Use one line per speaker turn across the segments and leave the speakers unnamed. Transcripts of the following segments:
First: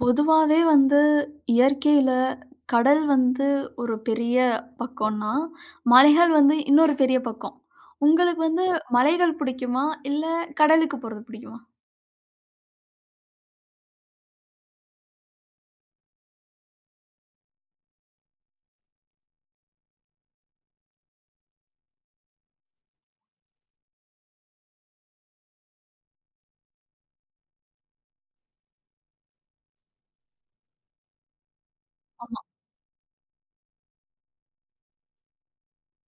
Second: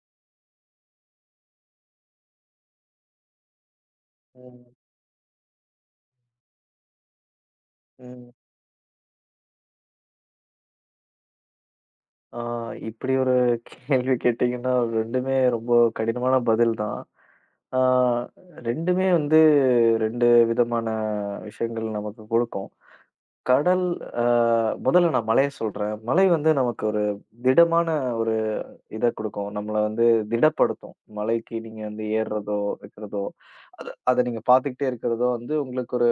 பொதுவாவே வந்து இயற்கையில கடல் வந்து ஒரு பெரிய
ம்,
பக்கம்னா, மலைகள் வந்து இன்னொரு பெரிய பக்கம்.
ம்.
உங்களுக்கு வந்து ஆமா. மலைகள் புடிக்குமா? இல்ல கடலுக்கு போறது புடிக்குமா?
ஆ இப்படி ஒரு கேள்வி கேட்டீங்கன்னா, 2மே ரொம்ப கடினமான பதில் தான். ஆ 2மே வந்து 2 விதமான விஷயங்கள் நமக்கு கொடுக்கும். கடல் அ முதல்ல நான் மலைய சொல்றேன். மலை வந்து நமக்கு ஒரு திடமான ஒரு இத கொடுக்கும். நம்மள வந்து திடப்படுத்தும். மலைக்கு நீங்க வந்து
ஆமா,
ஏறுறதோ, வைக்கிறதோ, அத அத நீங்க பார்த்துக்கிட்டே இருக்கிறதோ வந்து உங்களுக்கு ஒரு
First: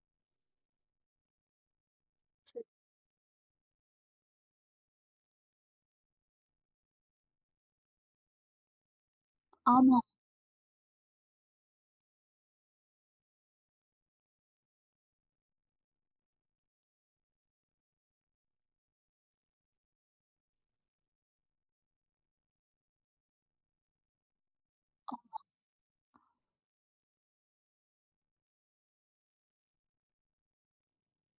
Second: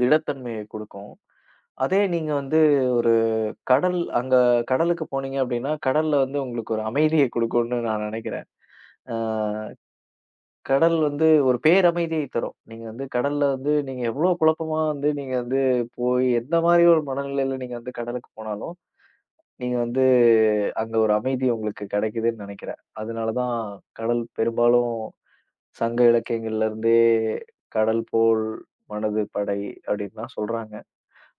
திடத்தன்மைய கொடுக்கும். அதே நீங்க வந்து கடல் அங்க கடலுக்கு போனீங்க அப்டின்னா, கடல்ல வந்து உங்களுக்கு ஒரு அமைதிய குடுக்கும்னு நான் நெனைக்கிறேன். அ
ஆமா.
கடல் வந்து ஒரு பேரமைதியை தரும். நீங்க வந்து கடல்ல வந்து நீங்க எவ்ளோ குழப்பமா வந்து நீங்க வந்து போய் எந்த மாரி ஒரு மனநிலையில நீங்க வந்து கடலுக்கு போனாலும், நீங்க வந்து அங்க ஒரு அமைதி உங்களுக்கு கெடைக்குதுன்னு நெனைக்கிறேன். அதனால தான் கடல் பெரும்பாலும் சங்க இலக்கியங்கள்ல இருந்தே கடல் போல் மனது படை அப்டின்லாம் சொல்றாங்க.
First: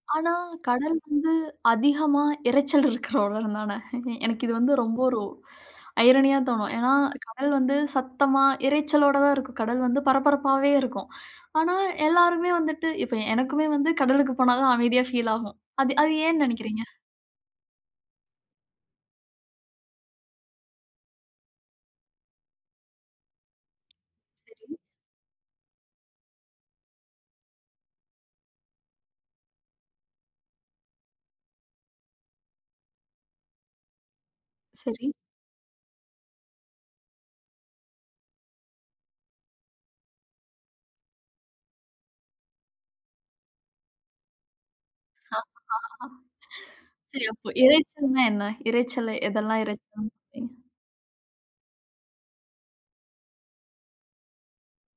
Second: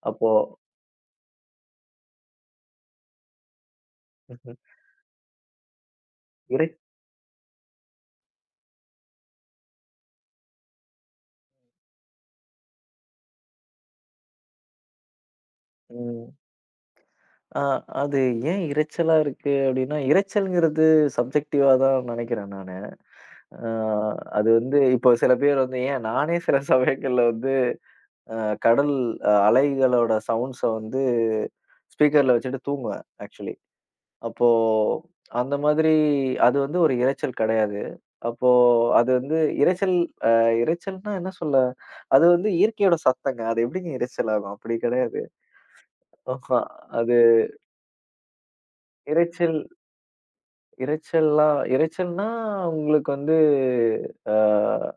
அப்போ
ஆனா கடல் வந்து அதிகமா இரைச்சல் இருக்கிற ஒரு இடம் தானே. எனக்கு இது வந்து ரொம்ப ஒரு ஐரனியா
இறை
தோணும். ஏன்னா கடல் வந்து சத்தமா, இரைச்சலோட தான் இருக்கும். கடல் வந்து பரபரப்பாவே இருக்கும். ஆனா எல்லாருமே வந்துட்டு இப்ப எனக்குமே வந்து கடலுக்கு போனா தான் அமைதியா ஃபீல் ஆகும். அது அது
ம்.
ஏன்னு நெனைக்கிறீங்க?
ஆ அது ஏன் இரைச்சலா இருக்கு அப்டின்னா, இரைச்சல்ங்கிறது சப்ஜெக்டிவா தான் நெனைக்கிறேன் நானு. ஆ அது
சரி,
வந்து இப்போ சில பேர் வந்து ஏன் நானே சில சமயங்கள்ல வந்து அ கடல் அலைகளோட சவுண்ட்ஸ வந்து ஸ்பீக்கர்ல வச்சுட்டு தூங்குவேன் ஆக்சுவலி. அப்போ
சரி.
அந்த மாதிரி அது வந்து ஒரு இரைச்சல் கெடையாது. அப்போ அது வந்து இரைச்சல் அ இரைச்சல்னா என்ன சொல்ல? அது வந்து இயற்கையோட சத்தங்க. அது எப்டிங்க இரைச்சல் ஆகும்? அப்டி கெடையாது.
ஆ
ஆஹா. அது
சரி அப்போ இரைச்சல்னா என்ன? இரைச்சல்
இரைச்சல்
எதெல்லாம் இரைச்சல்னு சொல்றீங்க?
இரைச்சல்லாம் இரைச்சல்னா உங்களுக்கு வந்து அ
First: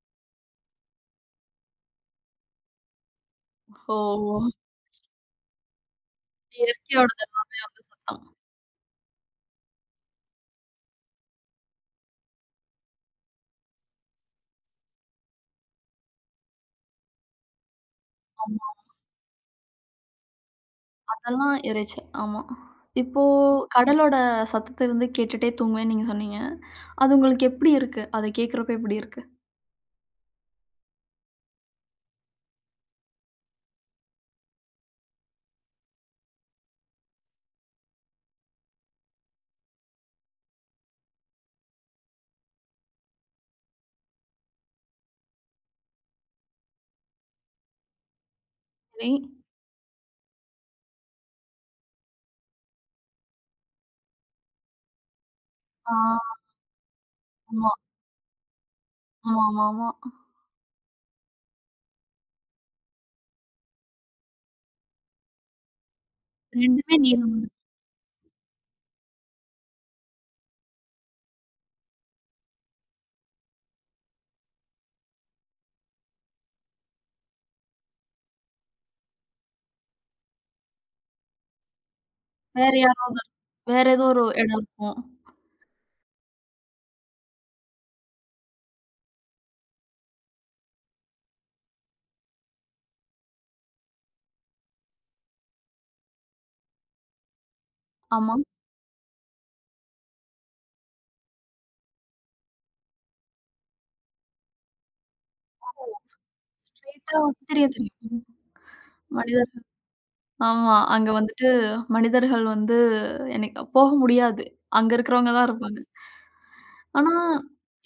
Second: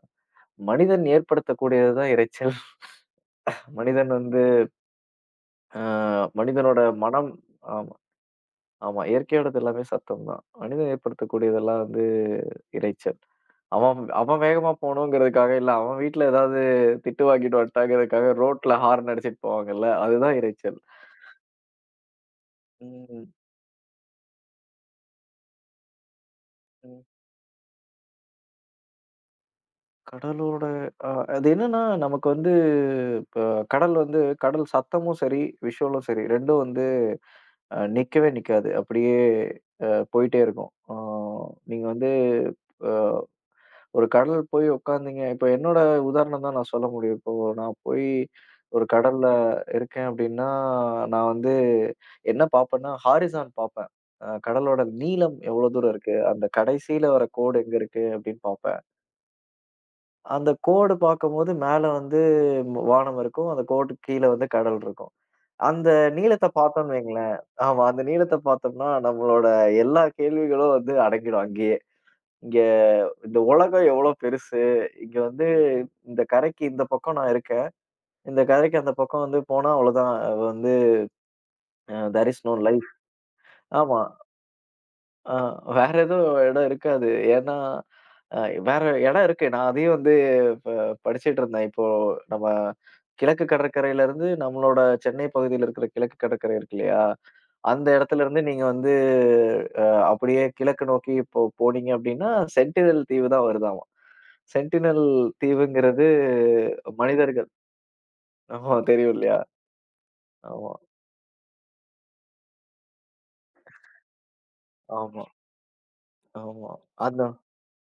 மனிதன் ஏற்படுத்தக்கூடியது தான் இரைச்சல்.
ஓ!
மனிதன் வந்து அ மனிதனோட
இயற்கையோட
மனம்
அந்த
ஆமா,
சத்தம்.
ஆமா. இயற்கையோடது எல்லாமே சத்தம் தான். மனிதன் ஏற்படுத்தக்கூடியதெல்லாம் வந்து இரைச்சல். அவன் அவன் வேகமா போணுங்கிறதுக்காக, இல்ல அவன் வீட்ல ஏதாவது திட்டு வாங்கிட்டு வந்துட்டாங்கிறதுக்காக
ஆமா,
ரோட்ல ஹார்ன் அடிச்சுட்டு போவாங்கல்ல, அதுதான் இரைச்சல்.
அதெல்லாம் இரைச்சல். ஆமா. இப்போ
ம்.
கடலோட சத்தத்த வந்து கேட்டுட்டே தூங்குவேன்னு நீங்க சொன்னீங்க.
ம்.
அது உங்களுக்கு எப்படி இருக்கு? அத கேட்கிறப்ப எப்படி இருக்கு?
கடலோட அ அது என்னன்னா, நமக்கு வந்து இப்ப கடல் வந்து கடல் சத்தமும் சரி, விஷுவலும் சரி 2ம் வந்து நிக்கவே நிக்காது. அப்படியே அ போயிட்டே இருக்கும். நீங்க வந்து அ ஒரு கடல் போய் உட்காந்தீங்க இப்ப என்னோட உதாரணம் தான் நான் சொல்ல முடியும். இப்போ நான் போய் ஒரு
சரி.
கடல்ல இருக்கேன் அப்படின்னா, நான் வந்து என்ன பார்ப்பேன்னா, ஹாரிசான் பார்ப்பேன். கடலோட நீளம் எவ்வளோ தூரம்
ஆ
இருக்கு? அந்த கடைசியில வர கோடு
ஆமா,
எங்க இருக்கு அப்படின்னு பார்ப்பேன்.
ஆமாமாமா.
அந்த கோடு பார்க்கும்போது மேல வந்து வானம் இருக்கும். அந்த கோட்டுக்கு கீழ வந்து கடல் இருக்கும். அந்த நீளத்த
2மே
பார்த்தோம்ன்னு வைங்களேன்.
நீளம்.
ஆமா. அந்த நீளத்த பார்த்தோம்னா, நம்மளோட எல்லா கேள்விகளும் வந்து அடங்கிடும் அங்கேயே. இங்க இந்த உலகம் எவ்வளோ பெருசு? இங்க வந்து இந்த கரைக்கு இந்த பக்கம் நான் இருக்கேன். இந்த கரைக்கு அந்த பக்கம் வந்து போனா அவ்வளோதான். வந்து தேர் இஸ் நோ
வேற
லைஃப்.
யாராவது வேற
ஆமா.
ஏதோ ஒரு இடம் இருக்கும்.
ஆ வேற ஏதோ இடம் இருக்காது. ஏன்னா, அ வேற இடம் இருக்கு. நான் அதையும் வந்து ப படிச்சுட்டு இருந்தேன். இப்போ நம்ம கிழக்கு கடற்கரையிலருந்து நம்மளோட சென்னை பகுதியில இருக்கிற கிழக்கு கடற்கரை இருக்கு இல்லையா? அந்த
ஆமா.
இடத்துலருந்து நீங்க வந்து அ அப்படியே கிழக்கு நோக்கி இப்போ போனீங்க அப்படின்னா, சென்டினல் தீவு தான் வருதாமா. சென்டினல் தீவுங்கிறது
ஸ்ட்ரெய்ட்டா வந்து
மனிதர்கள்
தெரியும், தெரியும்.
ஆமா தெரியும் இல்லையா?
மனிதர் ஆமா.
ஆமா,
அங்க வந்துட்டு மனிதர்கள் வந்து எனக்கு போக முடியாது. அங்க
ஆமா,
இருக்கிறவங்க தான் இருப்பாங்க.
ஆமா.
ஆனா,
அதான்.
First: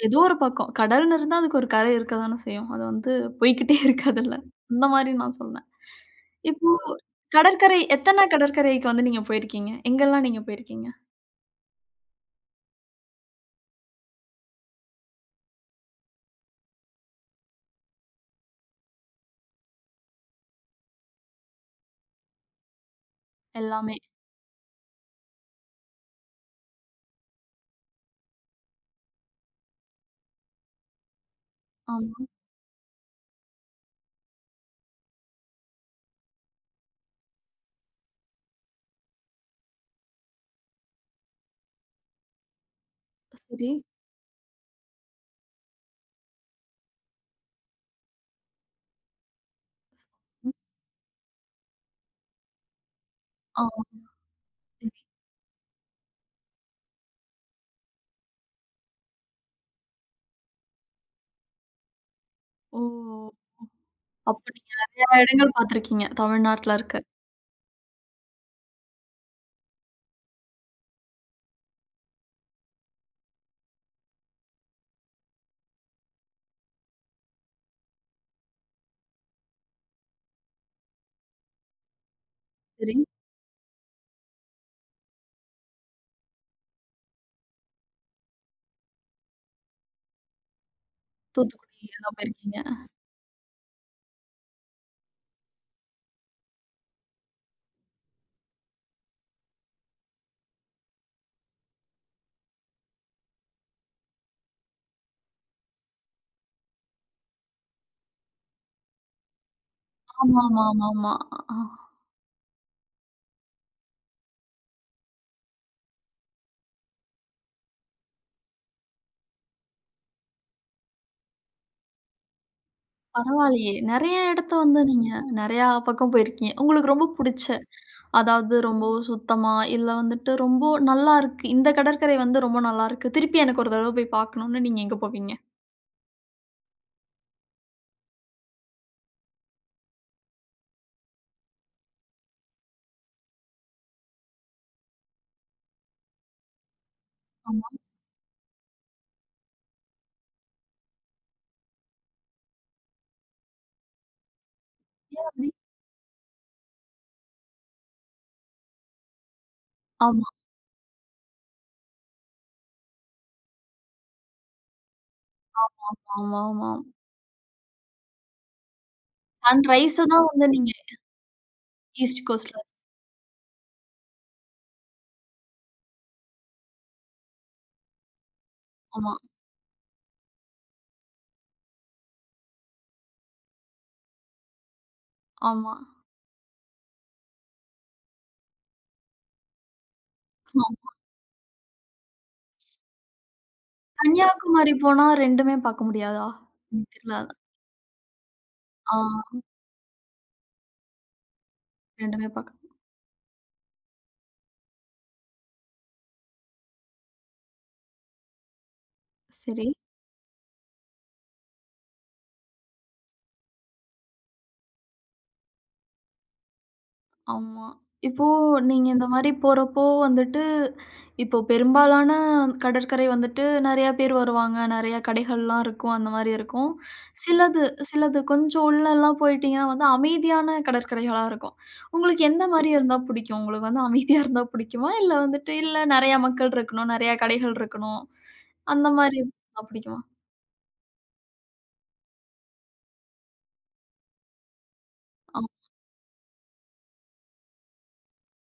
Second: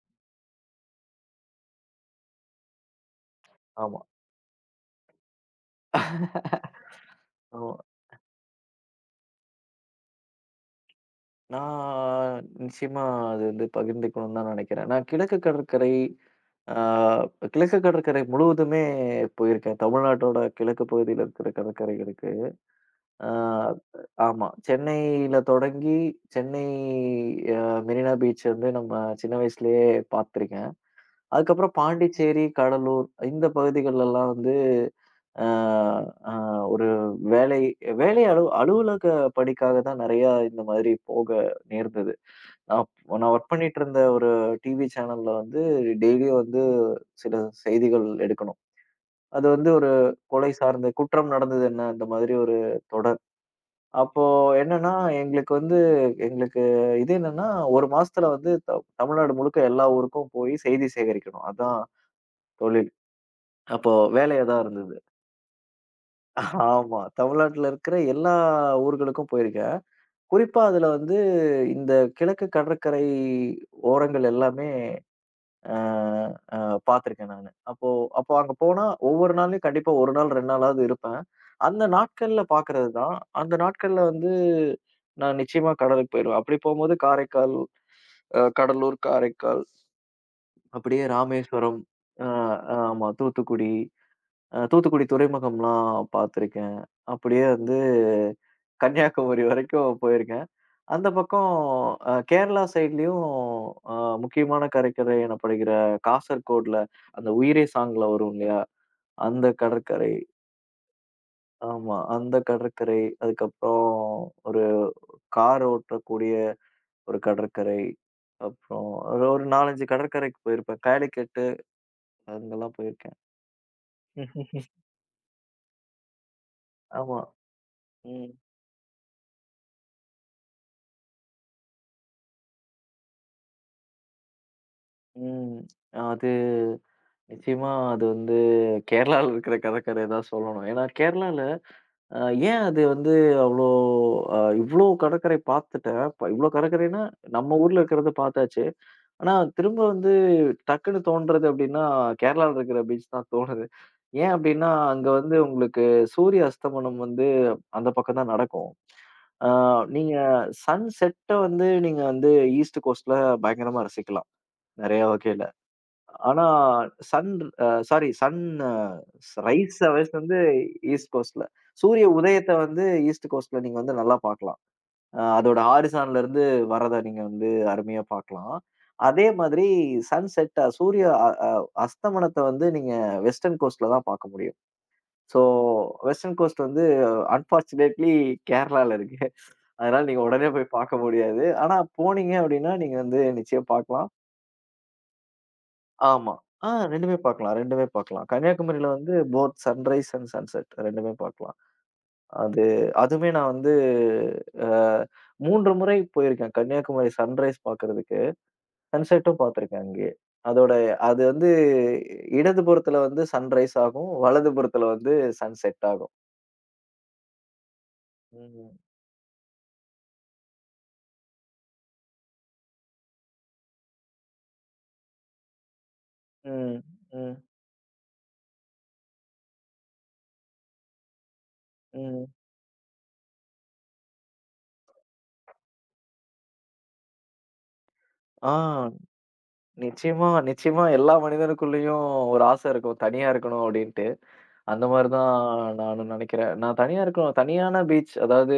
ஏதோ ஒரு பக்கம் கடல்ன்னு இருந்தா அதுக்கு ஒரு கரை இருக்க தானே செய்யும். அது வந்து போய்க்கிட்டே
ஆமா,
இருக்காதுல்ல. அந்த மாரி நான் சொன்னேன். இப்போ
ஆமா.
கடற்கரை எத்தன கடற்கரைக்கு வந்து நீங்க போயிருக்கீங்க? எங்கெல்லாம் நீங்க போயிருக்கீங்க?
நான் நிச்சயமா அது வந்து பகிர்ந்துக்கணும்னு தான் நினைக்கிறேன். நான் கிழக்கு கடற்கரை ஆ கிழக்கு கடற்கரை முழுவதுமே போயிருக்கேன். தமிழ்நாட்டோட கிழக்கு பகுதியில இருக்கிற கடற்கரைகளுக்கு. ஆ
எல்லாமே.
ஆமா. சென்னையில தொடங்கி சென்னை அ மெரினா பீச் வந்து நம்ம சின்ன வயசுலயே பார்த்துருக்கேன். அதுக்கப்புறம்
ஆமா.
பாண்டிச்சேரி, கடலூர் இந்த பகுதிகள்லாம் வந்து ஆ ஆ ஒரு வேலை வேலை அலு அலுவலக பணிக்காக தான் நெறையா இந்த மாதிரி போக நேர்ந்தது. அப் நான் ஒர்க்
சரி.
பண்ணிட்டு இருந்த ஒரு டிவி சேனல்ல வந்து டெய்லியும் வந்து சில செய்திகள் எடுக்கணும். அது வந்து ஒரு
ம்.
கொலை சார்ந்த குற்றம் நடந்தது என்ன? இந்த மாதிரி ஒரு தொடர்.
ஆமா.
அப்போ
சரி.
என்னன்னா, எங்களுக்கு வந்து எங்களுக்கு இது என்னன்னா, 1 மாசத்துல வந்து தமிழ்நாடு முழுக்க எல்லா ஊருக்கும் போய் செய்தி சேகரிக்கணும். அதான்
ஓ!
தொழில். அப்போ
அப்ப
வேலையா தான்
நீங்க
இருந்தது.
நெறையா இடங்கள் பார்த்துருக்கீங்க. தமிழ்நாட்ல
ஆமா.
இருக்க.
தமிழ்நாட்டுல இருக்கிற எல்லா ஊர்களுக்கும் போயிருக்கேன். குறிப்பா அதுல வந்து இந்த கிழக்கு கடற்கரை ஓரங்கள் எல்லாமே அ அ பார்த்துருக்கேன் நானு. அப்போ அப்போ அங்க போனா ஒவ்வொரு நாள்லயும் கண்டிப்பா 1 நாள் 2 நாளாவது இருப்பேன். அந்த நாட்கள்ல பார்க்கறது
சரி.
தான். அந்த நாட்கள்ல வந்து நான் நிச்சயமா கடலுக்கு போயிருவேன். அப்படி போம்போது காரைக்கால், கடலூர், காரைக்கால், அப்படியே ராமேஸ்வரம்,
தூத்துக்குடி எல்லாம்
அ
போயிருக்கீங்க.
ஆமா தூத்துக்குடி, தூத்துக்குடி துறைமுகம்லாம் பார்த்துருக்கேன். அப்படியே வந்து கன்னியாகுமரி வரைக்கும் போயிருக்கேன். அந்த பக்கம் கேரளா சைட்லயும் அ முக்கியமான கடற்கரை எனப்படுகிற காசர்கோட்ல, அந்த "உயிரே" சாங்ல வரும் இல்லையா? அந்த கடற்கரை.
ஆமாமாமாமா. ஆ.
ஆமா. அந்த கடற்கரை. அதுக்கப்புறம் ஒரு கார் ஓட்டக்கூடிய ஒரு கடற்கரை. அப்புறம் ஒரு ஒரு 4, 5 கடற்கரைக்கு போயிருப்பேன். காலிக்கட்டு அங்கெல்லாம் போயிருக்கேன்.
பரவாயில்லையே! நெறைய இடத்த
ம்ஹ்ம்.
வந்து நீங்க நெறையா பக்கம் போயிருக்கீங்க. உங்களுக்கு ரொம்ப
ஆமா.
புடிச்ச,
ம்.
அதாவது ரொம்ப சுத்தமா, இல்ல வந்துட்டு ரொம்ப நல்லாருக்கு. இந்த கடற்கரை வந்து ரொம்ப நல்லாருக்கு. திருப்பி எனக்கு ஒரு தடவ போய் பார்க்கணும்னு நீங்க எங்க போவீங்க?
ம். அது நிச்சயமா அது வந்து கேரளால இருக்கிற கடற்கரை தான் சொல்லணும். ஏன்னா கேரளால அ ஏன் அது வந்து அவ்ளோ இவ்ளோ கடற்கரை பார்த்துட்டேன். இவ்ளோ கடற்கரைன்னா, நம்ம
ஆமா.
ஊர்ல இருக்கிறத பார்த்தாச்சு. ஆனா, திரும்ப வந்து டக்குன்னு தோன்றது அப்டின்னா, கேரளால இருக்கிற பீச் தான் தோணுது. ஏன் அப்டின்னா, அங்க
ஏன்
வந்து
அப்படி?
உங்களுக்கு சூரிய அஸ்தமனம் வந்து அந்த பக்கம் தான் நடக்கும். அ நீங்க
ஆமா,
சன்செட்ட வந்து நீங்க வந்து ஈஸ்ட் கோஸ்ட்ல பயங்கரமா ரசிக்கலாம். நெறைய வகையில.
ஆமா,
ஆனா,
ஆமா.
Sun uh sorry sunrise
sunrise
hours
தான்
வந்து
வந்து நீங்க
ஈஸ்ட் கோஸ்ட்ல. சூரிய
ஈஸ்ட்
உதயத்த
கோஸ்ட்ல
வந்து ஈஸ்ட் கோஸ்ட்ல நீங்க வந்து நல்லா பார்க்கலாம். அதோட ஹாரிசான்ல இருந்து வர்றத நீங்க வந்து அருமையா பார்க்கலாம்.
ஆமா,
அதே மாதிரி சன்செட் சூரிய அ அ அஸ்தமனத்த வந்து நீங்க வெஸ்டர்ன் கோஸ்ட்ல தான் பார்க்க முடியும். ஸோ
ஆமா.
வெஸ்டர்ன் கோஸ்ட் வந்து அன்பார்ச்சுனேட்லி கேரளால இருக்கு. அதனால நீங்க உடனே போய்
ஆமா.
பார்க்க முடியாது. ஆனா போனீங்க அப்படின்னா, நீங்க வந்து நிச்சயம் பார்க்கலாம்.
கன்னியாகுமரி போனா 2மே பார்க்க முடியாதா?
ஆமா.
எனக்கு தெரில
2மே
அதான்.
பார்க்கலாம் 2மே பார்க்கலாம். கன்னியாகுமரியில
ஆ
வந்து போத் சன்ரைஸ் அண்ட் சன்செட் 2மே பார்க்கலாம்.
2மே பார்க்க
அது அதுமே நான் வந்து அ 3 முறை போயிருக்கேன். கன்னியாகுமரி சன்ரைஸ் பார்க்கறதுக்கு. சன்செட்டும்
சரி.
பார்த்துருக்கேன் அங்கேயே. அதோட அது வந்து இடதுபுறத்துல வந்து சன்ரைஸ் ஆகும். வலதுபுறத்துல வந்து சன்செட் ஆகும்.
ஆமா. இப்போ
ம்.
நீங்க இந்த மாரி போறப்போ வந்துட்டு, இப்போ பெரும்பாலான கடற்கரை வந்துட்டு நெறையா பேர் வருவாங்க. நெறையா கடைகள்லாம் இருக்கும். அந்த மாரி இருக்கும்.
ம். ம்.
சிலது சிலது கொஞ்சம் உள்ளலாம் போயிட்டீங்கன்னா வந்து அமைதியான கடற்கரைகளா இருக்கும். உங்களுக்கு
ம்.
எந்த மாரி இருந்தா பிடிக்கும்? உங்களுக்கு வந்து அமைதியா இருந்தா பிடிக்குமா? இல்ல வந்துட்டு இல்ல நெறையா மக்கள் இருக்கணும், நெறையா கடைகள் இருக்கணும்.
ஆ
அந்த மாரி இருந்தா பிடிக்குமா?
நிச்சயமா, நிச்சயமா எல்லா மனிதனுக்குள்ளயும் ஒரு ஆசை இருக்கும். தனியா இருக்கணும் அப்டின்ட்டு. அந்த மாரி தான்
ஆ
நானும் நெனைக்கிறேன். நான் தனியா இருக்கணும். தனியான பீச் அதாவது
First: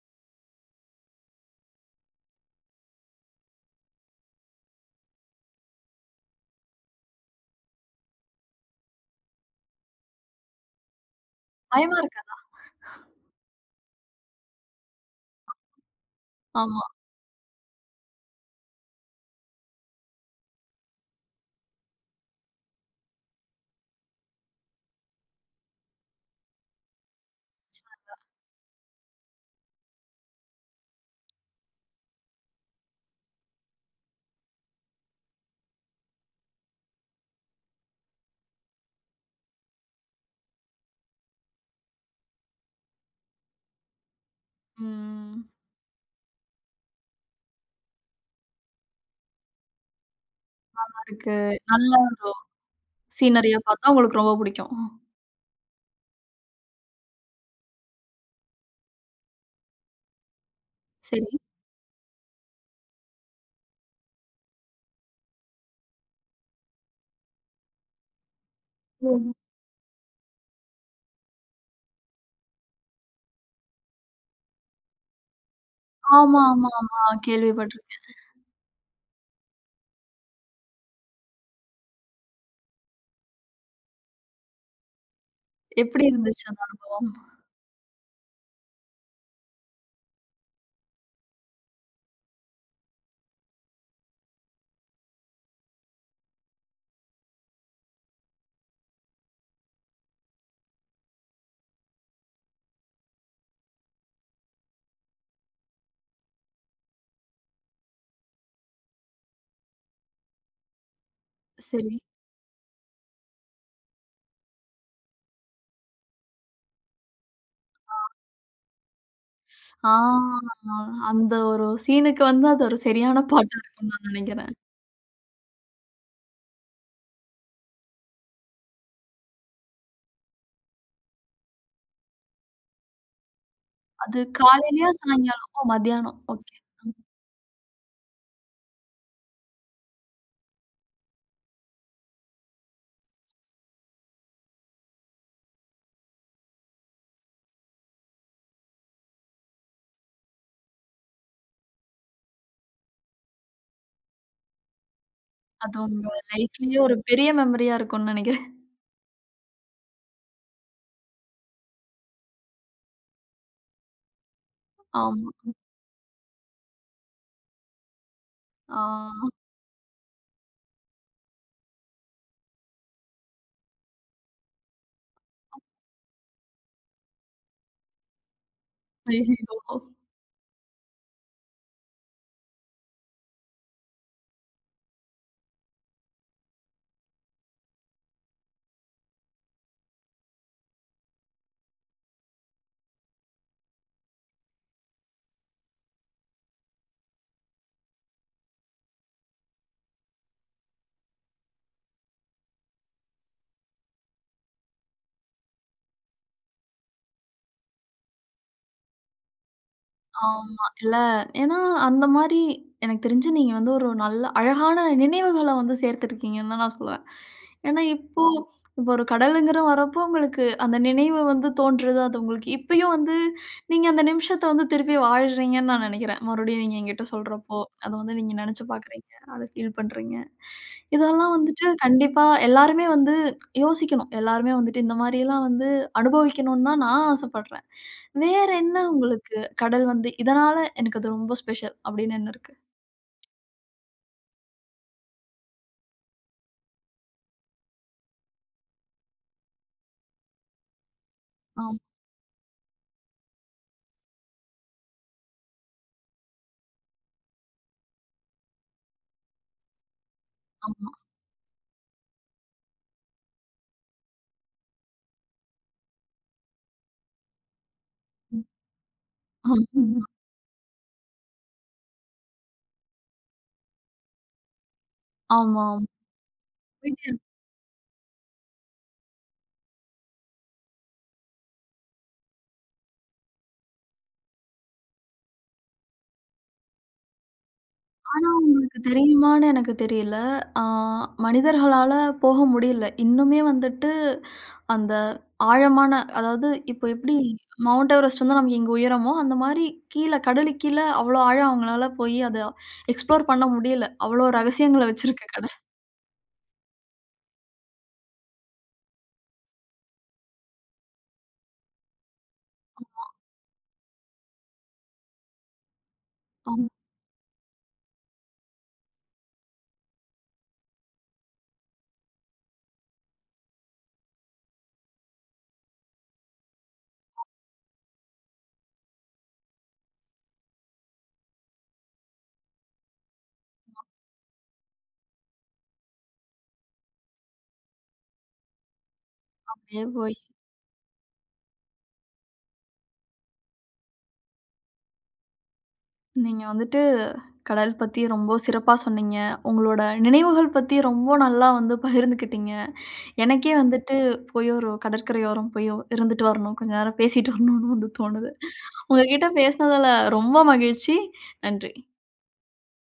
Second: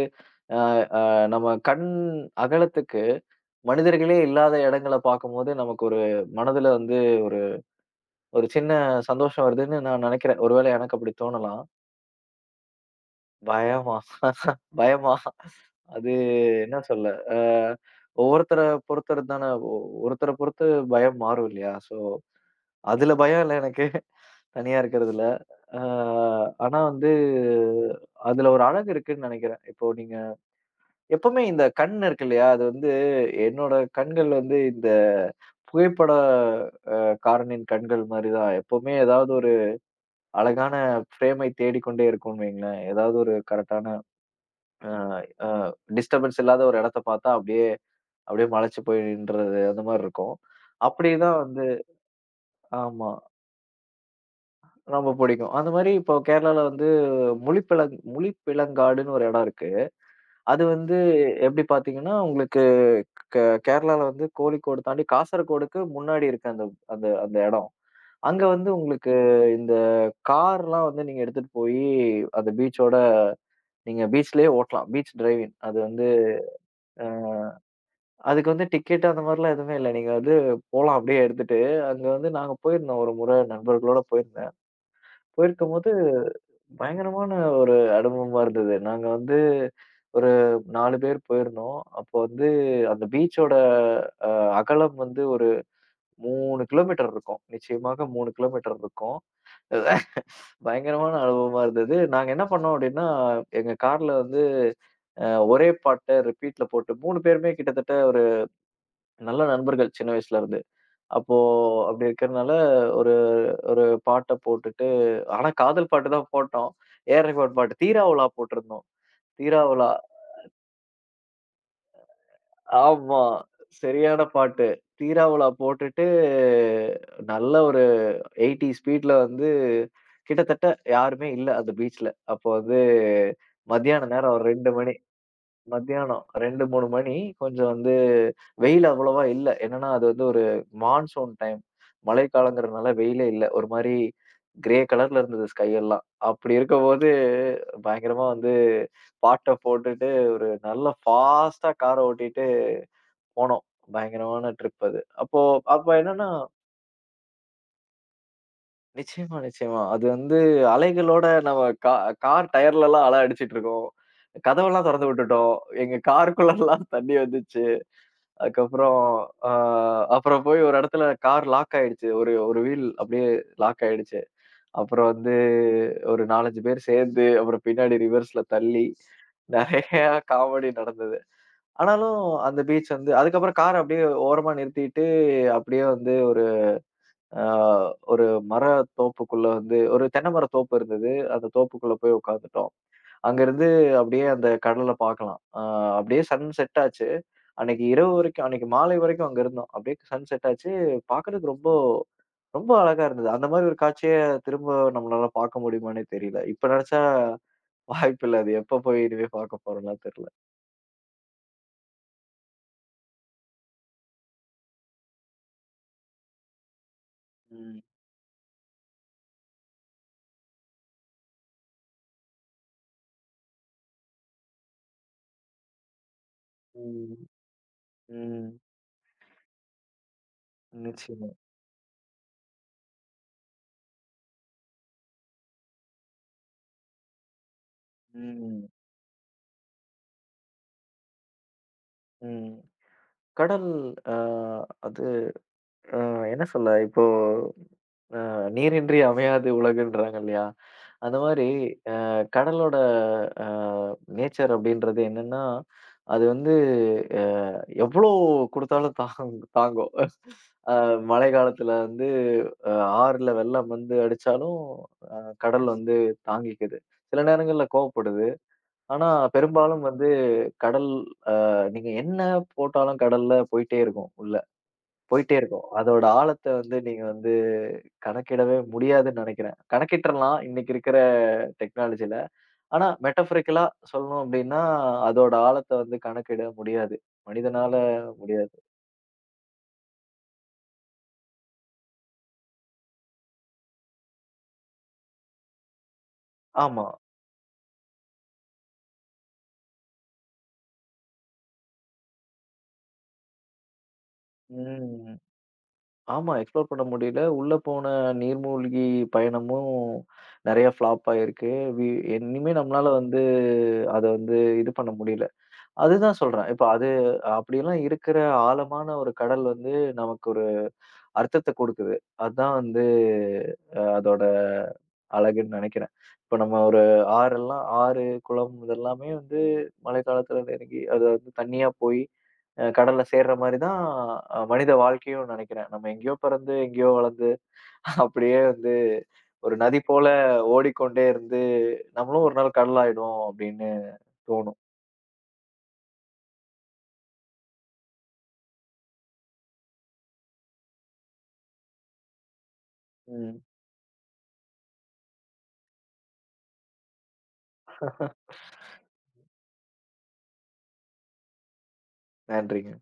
அ அ நம்ம கண் அகலத்துக்கு மனிதர்களே இல்லாத இடங்கள பார்க்கும்போது, நமக்கு ஒரு மனதுல வந்து ஒரு ஒரு சின்ன சந்தோஷம் வருதுன்னு நான் நெனைக்கிறேன். ஒருவேளை எனக்கு அப்படி தோணலாம்.
பயமா இருக்காது.
பயமா? பயமா? அது என்ன
ஆமா.
சொல்ல? அ ஒவ்வொருத்தர பொறுத்தது தானே. ஒருத்தர பொறுத்து பயம் மாறும் இல்லையா? ஸோ அதுல பயம் இல்ல எனக்கு தனியா இருக்கிறதுல. அ ஆனா வந்து அதுல ஒரு அழகு இருக்குன்னு நெனைக்கிறேன். இப்போ நீங்க எப்பவுமே இந்த கண் இருக்கு இல்லையா? அது வந்து என்னோட கண்கள் வந்து இந்த புகைப்பட காரனின் கண்கள் மாரி தான். எப்பவுமே ஏதாவது ஒரு அழகான ஃப்ரேமை தேடிக்கொண்டே இருக்கும்னு வைங்களேன். ஏதாவது ஒரு கரெக்ட்டான அ
ம்.
அ டிஸ்டர்பன்ஸ் இல்லாத ஒரு இடத்த பார்த்தா அப்படியே அப்படியே மலைச்சு போய் நின்றது அந்த மாரி இருக்கும்.
இருக்கு.
அப்படிதான் வந்து
நல்ல ஒரு
ஆமா.
சீனரியா பார்த்தா உங்களுக்கு ரொம்ப பிடிக்கும்.
ரொம்ப பிடிக்கும். அந்த மாரி இப்போ கேரளால வந்து முளிப்பிளங்காடுன்னு ஒரு இடம் இருக்கு. அது வந்து
சரி.
எப்படி பார்த்தீங்கன்னா, உங்களுக்கு கே கேரளால வந்து கோழிக்கோடு தாண்டி காசர்கோடுக்கு முன்னாடி இருக்க அந்த அந்த அந்த இடம். அங்க வந்து உங்களுக்கு
ம்.
இந்த கார்லாம் வந்து நீங்க எடுத்துட்டு போயி அந்த பீச்சோட நீங்க பீச்லயே ஓட்டலாம். Beach driving. அது வந்து
ஆமா, ஆமா, ஆமா.
அ
கேள்விப்பட்டுருக்கேன்.
அதுக்கு வந்து டிக்கெட் அந்த மாரிலாம் எதுவுமே இல்ல. நீங்க வந்து போலாம் அப்படியே எடுத்துட்டு. அங்க வந்து நாங்க போயிருந்தோம் ஒரு முறை நண்பர்களோட போயிருந்தேன். போயிருக்கும்போது
எப்படி இருந்துச்சு அந்த அனுபவம்?
பயங்கரமான ஒரு அனுபவமா இருந்தது. நாங்க வந்து ஒரு 4 பேர் போயிருந்தோம். அப்போ வந்து அந்த பீச்சோட அ அகலம் வந்து ஒரு 3 கிலோமீட்டர் இருக்கும். நிச்சயமாக 3 கிலோமீட்டர் இருக்கும். பயங்கரமான அனுபவமா இருந்தது. நாங்க என்ன பண்ணோம் அப்டின்னா, எங்க கார்ல வந்து அ ஒரே பாட்ட ரிப்பீட்ல போட்டு 3 பேருமே கிட்டத்தட்ட ஒரு நல்ல நண்பர்கள் சின்ன வயசுல இருந்து. அப்போ
சரி.
அப்டி இருக்கறனால ஒரு ஒரு பாட்ட போட்டுட்டு ஆனா காதல் பாட்டு தான் போட்டோம். ஏஆர் ரகுமான் பாட்டு. தீராவுலா போட்டிருந்தோம். தீராவுலா
ஆ அந்த ஒரு சீனுக்கு வந்து அது ஒரு
ஆமா.
சரியான பாட்டா இருக்கும்னு நான்
சரியான
நெனைக்கிறேன்.
பாட்டு. தீராவுலா போட்டுட்டு நல்ல ஒரு 80 ஸ்பீட்ல வந்து கிட்டத்தட்ட யாருமே இல்ல அந்த பீச்ல. அப்போ வந்து மத்தியான
அது
நேரம் ஒரு 2
காலையிலயா?
மணி.
சாயங்காலம்? ஓ! மதியானம்.
மத்தியானம்
ஓகே.
2, 3 மணி. கொஞ்சம் வந்து வெயில் அவ்வளவா இல்ல. என்னன்னா, அது வந்து ஒரு மான்சூன் டைம். மழைக்காலங்கிறதுனால வெயிலே இல்ல. ஒரு மாரி கிரே கலர்ல இருந்தது ஸ்கை எல்லாம். அப்படி இருக்கும்போது பயங்கரமா வந்து பாட்ட போட்டுட்டு ஒரு நல்ல ஃபாஸ்ட்டா கார ஓட்டிட்டு போனோம். பயங்கரமான ட்ரிப் அது. அப்போ
அது
அப்ப
உங்க
என்னன்னா
லைஃப்லயே ஒரு பெரிய மெமரியா இருக்கும்னு நெனைக்கிறேன்.
நிச்சயமா, நிச்சயமா. அது வந்து அலைகளோட நம்ம கா கார் டயர்லலாம் அலை அடிச்சிட்டு இருக்கோம். கதவெல்லாம் தொறந்து
ஆமா.
விட்டுட்டோம். எங்க காருக்குள்ளலாம் தண்ணி வந்துச்சு. அதுக்கப்புறம்
ஆ.
அ அப்புறம் போய் ஒரு இடத்துல கார் லாக் ஆயிடுச்சு. ஒரு ஒரு வீல் அப்படியே லாக் ஆயிடுச்சு. அப்புறம் வந்து ஒரு 4, 5 பேர் சேர்ந்து அப்புறம் பின்னாடி ரிவர்ஸ்ல தள்ளி
ஐயய்யோ!
நெறைய காமெடி நடந்தது. ஆனாலும் அந்த பீச் வந்து அதுக்கப்புறம் கார அப்படியே ஓரமா நிறுத்திட்டு அப்படியே வந்து ஒரு ஆ ஒரு மர தோப்புக்குள்ள வந்து ஒரு தென்னை மர தோப்பு இருந்தது. அந்த தோப்புக்குள்ள போய் உட்கார்ந்துட்டோம். அங்கருந்து அப்படியே அந்த கடல பார்க்கலாம். அப்படியே சன் செட் ஆச்சு. அன்னைக்கு இரவு வரைக்கும் அன்னைக்கு மாலை வரைக்கும் அங்க இருந்தோம். அப்படியே சன் செட் ஆச்சு. பார்க்கறதுக்கு ரொம்ப ரொம்ப அழகா இருந்தது. அந்த மாரி ஒரு காட்சிய திரும்ப நம்மளால பார்க்க முடியுமான்னே தெரியல. இப்ப நெனச்சா வாய்ப்பில்ல. அது எப்ப போய் இனிமே பார்க்க போறோம்லாம் தெரியல.
ஆமா. இல்ல ஏன்னா, அந்த மாரி எனக்கு தெரிஞ்சு நீங்க வந்து ஒரு நல்ல அழகான நினைவுகள வந்து சேர்த்திருக்கீங்கன்னு தான் நான் சொல்லுவேன். ஏன்னா,
ம்.
இப்போ இப்போ ஒரு கடலுங்கிற வரப்போ உங்களுக்கு அந்த நினைவு வந்து தோன்றுது. அது உங்களுக்கு இப்பயும் வந்து நீங்க அந்த நிமிஷத்த வந்து திருப்பி வாழ்றீங்கன்னு நான் நெனைக்கிறேன். மறுபடியும் நீங்க என்கிட்ட
ம்.
சொல்றப்போ, அத வந்து நீங்க
ம்.
நெனச்சு பார்க்குறீங்க. அத ஃபீல் பண்றீங்க.
நிச்சயமா.
இதெல்லாம் வந்துட்டு கண்டிப்பா எல்லாருமே வந்து யோசிக்கணும். எல்லாருமே வந்துட்டு இந்த மாரிலாம் வந்து அனுபவிக்கணும்னு தான் நான் ஆசைப்படுறேன். வேற
ம்.
என்ன உங்களுக்கு கடல் வந்து இதனால எனக்கு அது ரொம்ப ஸ்பெஷல் அப்படின்னு என்ன இருக்கு?
ம். கடல் அ அது என்ன சொல்ல இப்போ நீரின்றி அமையாது உலகுன்றாங்க இல்லையா? அந்த மாரி
ஆமா,
அ கடலோட அ நேச்சர் அப்படின்றது என்னன்னா, அது வந்து அ எவ்வளோ குடுத்தாலும் தாங்கும். அ
ஆமா.
மழை காலத்துல வந்து அ ஆறுல வெள்ளம் வந்து அடிச்சாலும், அ கடல் வந்து தாங்கிக்குது. சில நேரங்கள்ல கோவப்படுது.
ம்.
ஆனா பெரும்பாலும்
ஆமா,
வந்து கடல் நீங்க என்ன போட்டாலும் கடல்ல போயிட்டே இருக்கும் உள்ள. போயிட்டே
ஆமா.
இருக்கும். அதோட ஆழத்த வந்து நீங்க
போயிட்டே இருக்கும்.
வந்து கணக்கிடவே முடியாதுன்னு நெனைக்கிறேன். கணக்கிட்டுறலாம் இன்னைக்கு இருக்கிற டெக்னாலஜில. ஆனா மெட்டஃபரிக்கலா சொல்லணும் அப்டின்னா, அதோட ஆழத்த வந்து கணக்கிட முடியாது. மனிதனால
ஆனா
முடியாது.
உங்களுக்கு தெரியுமான்னு எனக்கு தெரியல. ஆ மனிதர்களால போக முடியல. இன்னுமே வந்துட்டு அந்த ஆழமான அதாவது இப்போ
ஆமா.
எப்படி மவுண்ட் எவரெஸ்ட் வந்து நமக்கு இங்க உயரமோ, அந்த மாரி கீழ கடலுக்கு கீழ அவ்ளோ ஆழம் அவங்களால போயி அத எக்ஸ்ப்ளோர் பண்ண முடியல. அவ்ளோ ரகசியங்கள
ம்.
வச்சிருக்கு கடல்.
ஆமா. எக்ஸ்ப்ளோர் பண்ண முடியல. உள்ள போன நீர்மூழ்கி பயணமும் நெறைய ஃப்ளாப் ஆயிருக்கு. வி இனிமே நம்மளால வந்து அத வந்து இது பண்ண முடியல. அதுதான் சொல்றேன். இப்ப
ஆமா.
அது அப்படிலாம் இருக்கிற ஆழமான ஒரு கடல் வந்து நமக்கு அர்த்தத்த கொடுக்குது. அதான் வந்து அதோட அழகுன்னு நெனைக்கிறேன். இப்ப நம்ம ஒரு ஆறெல்லாம் ஆறு, குளம் இதெல்லாமே வந்து மழைக்காலத்துல நெருங்கி அது வந்து தண்ணியா போய் கடல்ல சேர்ற மாரி தான் மனித வாழ்க்கையும் நெனைக்கிறேன். நம்ம எங்கேயோ பிறந்து, எங்கேயோ வளர்ந்து அப்படியே வந்து ஒரு நதி
அப்படியே
போல
போய்
ஓடிக்கொண்டே இருந்து நம்மளும் ஒரு நாள் கடல் ஆயிடுவோம் அப்படின்னு தோணும்.
நீங்க வந்துட்டு கடல் பத்தி ரொம்ப சிறப்பா சொன்னீங்க. உங்களோட நினைவுகள் பத்தி ரொம்ப நல்லா வந்து பகிர்ந்துக்கிட்டீங்க.
ம்.
எனக்கே வந்துட்டு போய் ஒரு கடற்கரையோரம் போய் இருந்துட்டு வரணும். கொஞ்ச நேரம் பேசிட்டு வரணும்னு வந்து தோணுது. உங்ககிட்ட பேசினதுல ரொம்ப மகிழ்ச்சி. நன்றி.
நன்றிங்க.